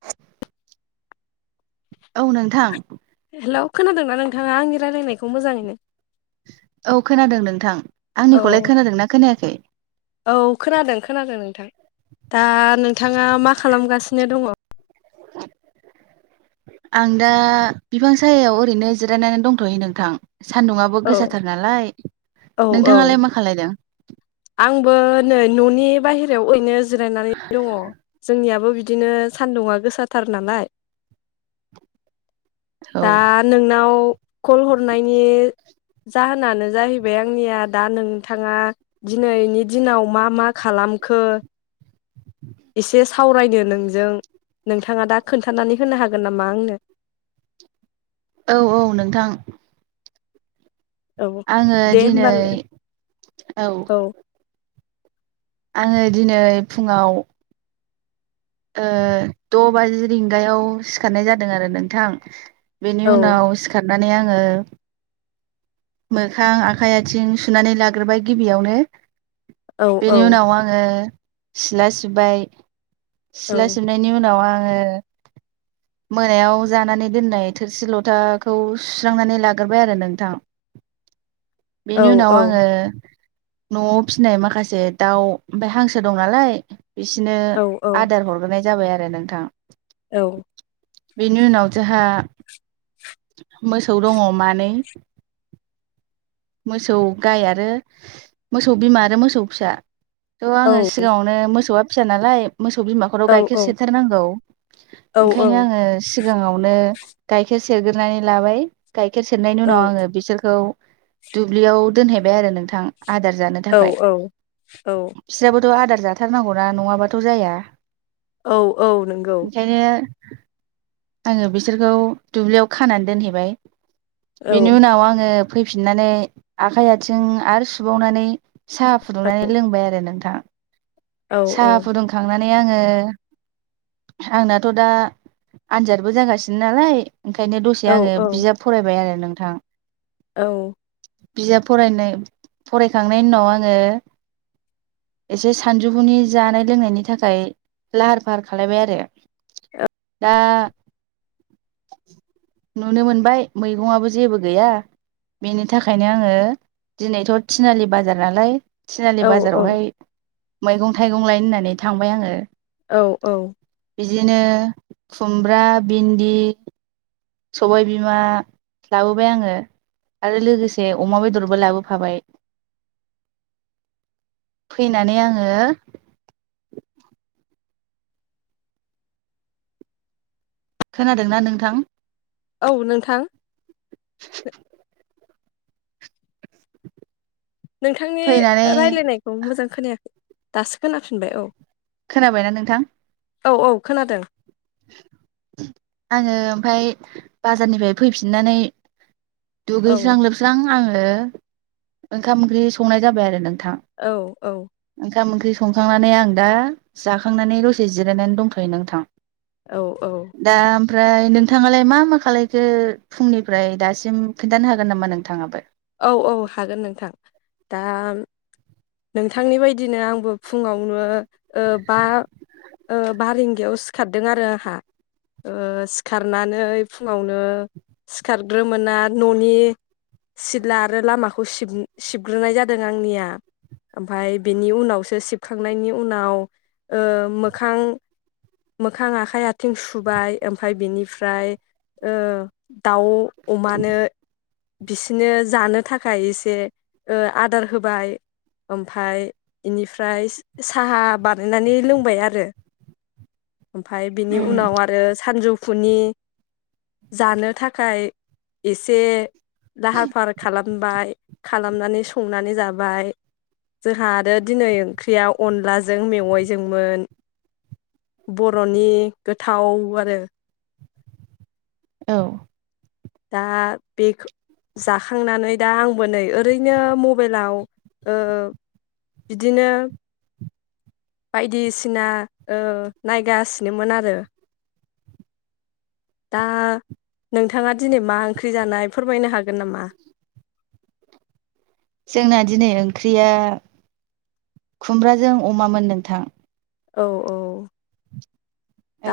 [unintelligible] औ नोंथां। हेलौ खोनादोंना नोंथाङा आंनि रायलायनायखौ मोजाङैनो? औ खोनादों नोंथां। आंनिखौलाय औ खोनादोंना खोनायाखै? औ खोनादों खोनादों नोंथां दा। नोंथाङा मा खालामगासिनो दङ? आं दा बिफां सायायाव ओरैनो जिरायनानै दंथ'है नोंथां। सान्दुङआबो औ गोसााथार नालाय औ औ नोंथाङालाय मा खालायदों? आंबो नै न'नि [unintelligible] जिरायनानै दङ जोंनियाबो बिद बिदिनो सान्दुंङा गोसाथार नालाय। औ दा नोंनाव। कल हरनायनि। जाहोनानो जाहैबाय आंनिया दा नोंथाङा। दिनैनि दिनाव मा मा खालामखो एसे सावरायनो नोंजों नोंथाङा दा खोन्थानानै होनो हागोन नामा आंनो? औ औ नोंथां। औ आङो दे दिनै होमबालाय औ आङो दिनै फुङाव ओ-द' बाजि रिंगायाव सिखारनाय जादों आरो नोंथां। बेनि औ उनाव सिखाद नानै आङो मोखां आखाइ आथिं सुनानै लाग्रोबाय गिबियावनो औ औ बेनि उनाव आङो सिला सिबबाय। औ सिला सिबनायनि उनाव आं ङो मोनायाव जानानै दोननाय थोरसि लथाखौ सुस्रांनानै लाग्रोबाय आरो नोंथां। औ बेनि औ उनाव आङो न'आव फिसिनाय माखासे दाउ ओमफाय हांसो दं नालाय। बिसिनो औ आदार हरगोनाय। जाबाय आरो नोंथां। औ बेनि उनाव जोंहा मोसौ दङ मानै मोसौ गाइ आरो मोसौ बिमा आरो मोसौ फिसा। थ' आङो सिगाङावनो मोसौआ फिसा नालाय। मोसौ बिमाखौथ' गाइखेर सेरथेरनांगौ ओंखायनो आङो सिगाङावनो गायखेर सेरग्रोनानै लाबाय गाइखेर सेरनायनि उनाव आङो बिसोरखौ दुब्लियाव दोनहैबाय आरो नोंथां आदार जानो थाखाय औ बिस्राबो आदार जाथारनांगौना नङाबाथ जाया। औ औ नंगौ ओंखायनो आङो बिसोरखौ दुब्लियाव खानानै दोनहैबाय औ बिनि उनाव आङो फैफिननानै आखाइ आथिं आरो सुबावनानै साहा फुदुंनानै लोंबाय आरो नोंथां औ औ साहा फुदुंखांना माने आङो आंनाथ दा आनजादबो जागासिनो नालाय। ओंखायनो औ दसे आङो बिजाब फरायबाय आरो नों थां औ बिजाब फरायनाय फरायखांनायनि उनाव आङो एसे सानजौफुनि जानाय लोंनायनि थाखाय लाहार फाहार खालायबाय आरो। ओ दा नुनो मोनबाय मैगंआबो जेबो गैया बेनि थाखायनो आङो दिनैथ' थिनालि बाजार नालाय औ तिनालि बाजारावहाय मैगं थाइगं लायनो होननानै थांबाय आङो औ औ। बिदिनो खुमब्रा, भिन्दि, सबाय बिमा लाबोबाय आङो आरो लोगोसे अमा बेदरबो लाबोफाबाय। फैनानै आङो खोनादोंना नोंथां? औ नोंथां। [inaudible] नोंथांनि फैनानै रायलायनायखौ मोजां खोनायाखै। दासो खोनाफिनबाय औ। खोनाबायना नोंथां? औ औ खोनादों। आङो ओमफाय बाजारनिफ्राय फैफिननानै औ दुगैस्रां लोबस्रां आङो ओ ओंखाम ओंख्रि संनाय जाबाय आरो नों थां औ औ ओंखाम ओंख्रि स संखांनानै आं दा जाखांनानै दसे जिरायनानै दंथ'यो नोंथां। औ औ। दा ओमफ्राय नोंथाङालाय मा मा खालायखो फुंनिफ्राय दासिम खिन्थानो हागोन नामा नोंथाङाबो? औ औ हागोन नोंथां। दा नोंथांनि बायदि दिनो आंबो फुंआव ओ बा ओ बा रिंगायाव बिदियाव सिखारदों आरो आंहा सिखारनानै फुङावनो सिखारग्रोमोना न'नि सिला आरो लामाखौ सिब-सिबग्रोनाय जादों आंनिया। ओमफाय बिनि उनावसो सिबखांनायनि उनाव ओ मोखां मोखां आखाइ आथिं सुबाय ओमफाय बिनिफ्राय ओ दाउ अमानो बिसोरनो जानो थाखाय एसे ओ आदार होबाय। ओमफाय इनिफ्राय साहा बानायनानै लोंबाय आरो। ओमफाय बिनि उम उनाव आरो सानजौ फुनि जानो थाखाय एसे लाहार फाहार खालामबाय। खालामनानै संनानै जाबाय। जोंहा आरो दिनै ओंख्रिया अनलाजों मेवाइजोंमोन बर'नि गोथाव आरो। औ। दा बेखौ जाखांनानै दा आंबो नै ओरैनो मबाइलाव ओ बिदिनो बायदिसिना ओ नायगासिनोमोन आरो। दा नोंथाङा दिनै मा ओंख्रि जानाय फोरमायनो हागोन नामा? जोंना दिनै ओंख्रिया खुमब्राजों अमामोन नोंथां। औ औ।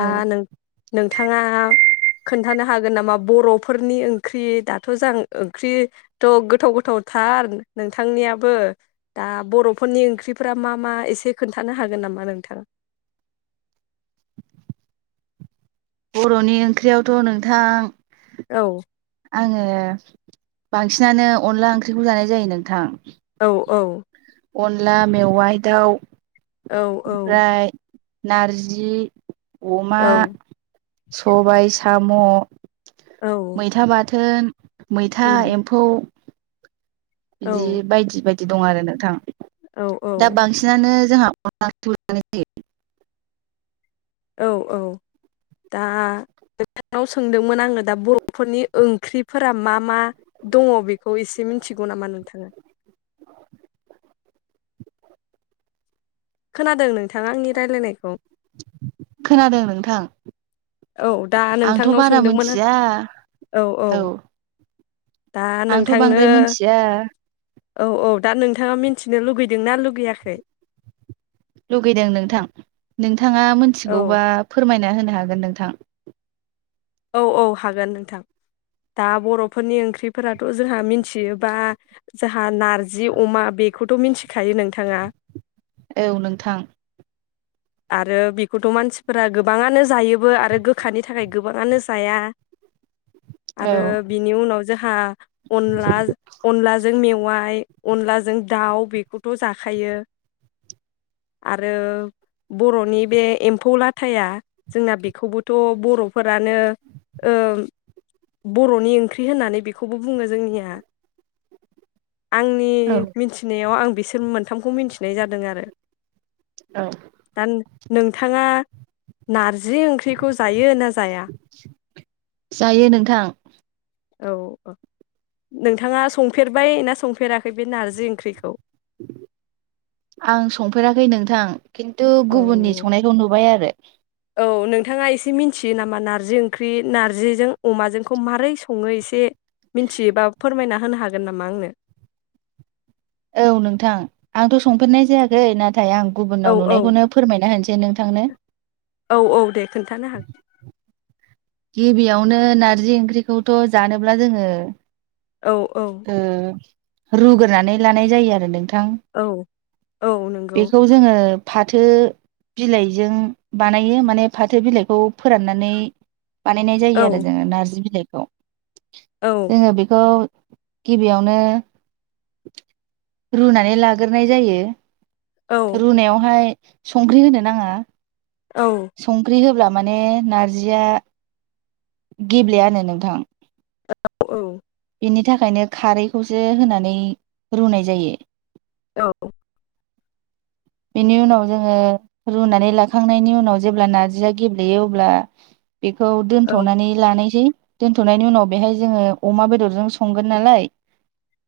औ नों नोंथाङा खोन्थानो हागोन नामा बरफोरनि ओंख्रि दाथ जाओंख्रियाथ गोथाव गोथावथार नोंथांनियाबो दा बरफोरनि ओंख्रिफोरा मा मा एसे खोन्थानो हागोन नामा नोंथां? बरनि ओंख्रियावथ नोंथां औ आङो बांसिनानो अनला ओंख्रिखौ जानाय जायो नोंथां औ औ अनला मेवाइ दाउ औ औ ओमफ्राय नारजि अमा औ सबायाइ सा साम औ मैथा बा बाथोन। मैथा उम एम्फौ औ बिदि बायदि बाय बिदि दं आरो नोंथां औ दा औ बांसिनानो जोंहा अनला ओंख्रिखौ जानाय जायो औ औ दा नोंथनाव सोंदोंमोन आङो दा बरफोरनि ओंख्रिफोरा मा मा दङ बेखौ एसे मिथिगौ नामा नोंथाङा [inaudible] खोनादों नों नोंथाङा आंनि रायलायनायखौ खोनादों नोंथां औ दा आंथ' नोंथांनाव बारा सोंदोंमोन मोनथिया औ औ दा आंथ नोंथांनो बांद्राय मिथिया औ औ दा नोंथाङा मिथिनो लुगैदोंना लुगैयाखै लुगैदों नोंथां नोंथाङा औ मिथिगौबा फोरमायना होनो नो हागोन नोंथां औ औ हागोन नोंथां दा बरफोरनि ओंख्रिफोराथ जोंहा मिथियोबा जोंहा नारजि अमा बेखौथ मिथिखायो नोंथाङा औ नोंथां आरो बेखौथ मानसिफोरा गोबाङानो जायोबो आरो गोखानि थाखाय गोबाङानो जाया औ आरो बिनि उनाव ज जोहा अनला अनलाजों मेव मबाय अनलाजों दाउ बेखौथ जाखायो आरो बर'नि बे एम्फौ लाथाया जोंना बेखौबोथ बर'फोरानो ओ बरनि ओंख्रि होननानै बेखौबो बुङो जोंनिया आंनि औ मिथिनायाव आं बिसोर मोनथामखौ मिनथिनाय जादों आरो औ दा नोंथाङा नारज जि ओंख्रिखौ जायो ना जाया? जायो नोंथां औ औ नोंथाङा संफेरबाय ना संफेराखै बे नारजि ओंख्रिखौ? आं संफेराखै नोंथां खिन्थु औ गुबुननि संनायखौ नुबाय आरो औ नोंथाङा एसे मिथियो नामा नार्जि ओंख्रि नार्जिजों अमाजोंखौ माबोरै सङो एसे मिथियोबा फोरमायना होनो हागोन नामा आंनो औ नोंथां आंथ संफेरनाय जायाखै ना थाय आं औ गुबुननाव औ नुनायखौनो फोरमायना होनोसै आं नोंथांनो। औ औ दे खोन्थानो हागोन गिबियावनो नारजि ओंख्रिखौथ' जानोब्ला जोङो औ औ ओ रुग्रोनानै लानाय जायो आरो नोंथ थां औ औ नंगौ बेखौ जोङो फाथो बिलाइजों बानायो माने फाथो बिलाइखौ फोराननानै बानायनाय जायो आरो औ जोङो नार्जि बिलाइ औ औ जोङो बेखौ गिबियावनो रुनानै लाग्रोनाय जायो। औ रुनायावहाय संख्रि होनो नाङा। औ संख्रि होब्लाब माने नारजिया गेब्लेयानो नोंथां औ औ बिनि थाखायनो खारैखौसो होनानै रुनाय जायो। औ बेनि उनाव जोङो रुनानै लाखांनायनि उनाव जेब्ला नार्जिया गेब्लेयो अब्ला बेखौ दोनथ'नानै लानायसै दोनथ'नायनि उनाव बेहाय जोङो अमा बेदरजों संगोन नालाय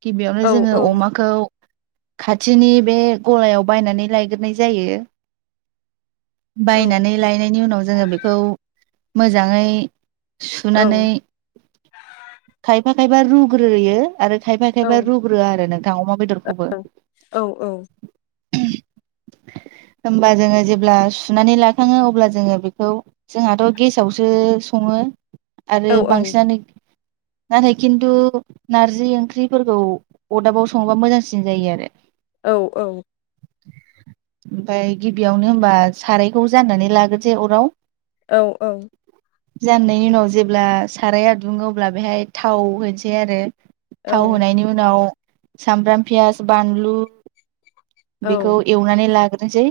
गिबियावनो औ जोङो औ अमाखौ खाथिनि बे गलायाव बायनानै लायग्रोनाय जायो। बायनानै लायनायनि उनाव जोङो बेखौ मोजाङै सुनानै खायफा खायफा रुग्रोयो आरो खायफा औ खायफा रुग्रोया आरो नोग [unintelligible] औ औ होमबा जोङो जेब्ला सुनानै लाखाङो अब्ला जोङो बेखौ जोंहाथ गेसावसो संङो आरो औ उम बांसिनानो नाथाय खिन्थु नारजि ओंख्रिफोरखौ अरदाबाव संङोबा मोजांसिन जायो आरो औ औ ओमफाय गिबियावनो होमबा सारायखौ जाननानै लाग्रोसै अराव औ औ जाननायनि उनाव जेब्ला साराया दुंङो अब्ला बेहाय थाव होनसै आरो थाव होनायनि उनाव सामब्राम फियास बानलु बेखौ एवनानै लाग्रो नोसै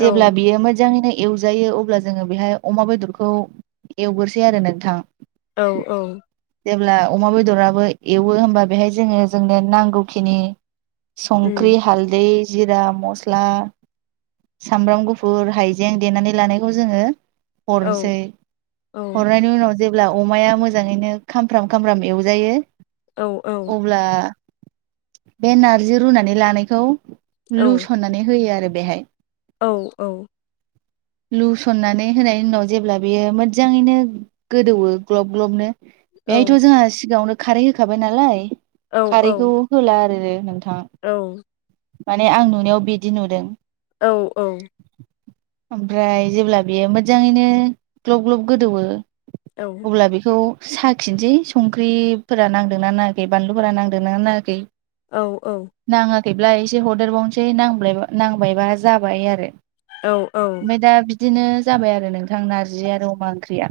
जेब्ला बियो मोजाङैनो एवजायो अब्ला जोंङो बेहाय अमा बेदरखौ एवग्रोसै आरो नोंथां औ औ जेब्ला अमा बेदराबो एवो होमबा बेहाय जोंङो जोंनो नांगौखिनि संख्रि हालदै जिरा मस्ला सामब्राम गुफुर हाइजें देनानै लानायखौ जोंङो हरसै हरनायनि उनाव जेब्ला अमाया मोजाङैनो खामफ्राम खामफ्राम एवजायो अब्ला बे नारजि रुनानै लानायखौ लुसननानै होयो आरो बेहाय औ-औ लुसननानै होनायनि उनाव जेब्ला बेयो मोजाङैनो गोदौवो ग्लब ग्लबनो औ बेहायथ जोंहा सिगाङावनो खारै होखाबाय नालाय औ खारैखौ औ होला आरो नोंथा औ माने आं नुनायाव बिदि नुदों औ-औ ओमफ्राय जेब्ला बेयो मोजाङैनो ग्लब ग्लब गोदौवो औ अब्ला बेखौ साखिनोसै संख्रिफोरा नांदोंना नाङाखै बानलुफोरा नांदोंना नाङाखै औ-औ खैब्ला एसे हरदेरबावनोसै नांब्लायबा नांबायबा जाबाय आरो औ-औ ओमफ्राय दा बिदिनो जाबाय आरो नोंथां नारजि आरो अमा ओंख्रिया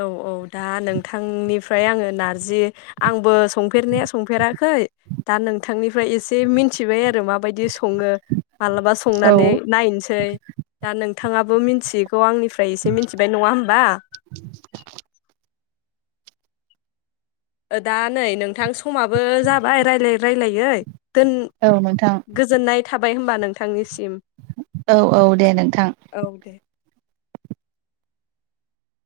औ औ दा नोंथांनिफ्राय आङो नारजि आंबो संफेरनाया संफेराखै दा नोंथांनिफ्राय एसे मिन्थिबाय आरो माबायदि सङो मालाबा औ संनानै नायनसै दा नों थाङाबो मिन्थिग खौ आंनिफ्राय एसे मिथिबाय नङा होमबा दा नै नोंथां समाबो जाबाय रायलायै रायलायै दोन औ नोंथां गोजोननाय थाब बाय होमबा नोंथांनिसिम औ औ दे नोंथां औ दे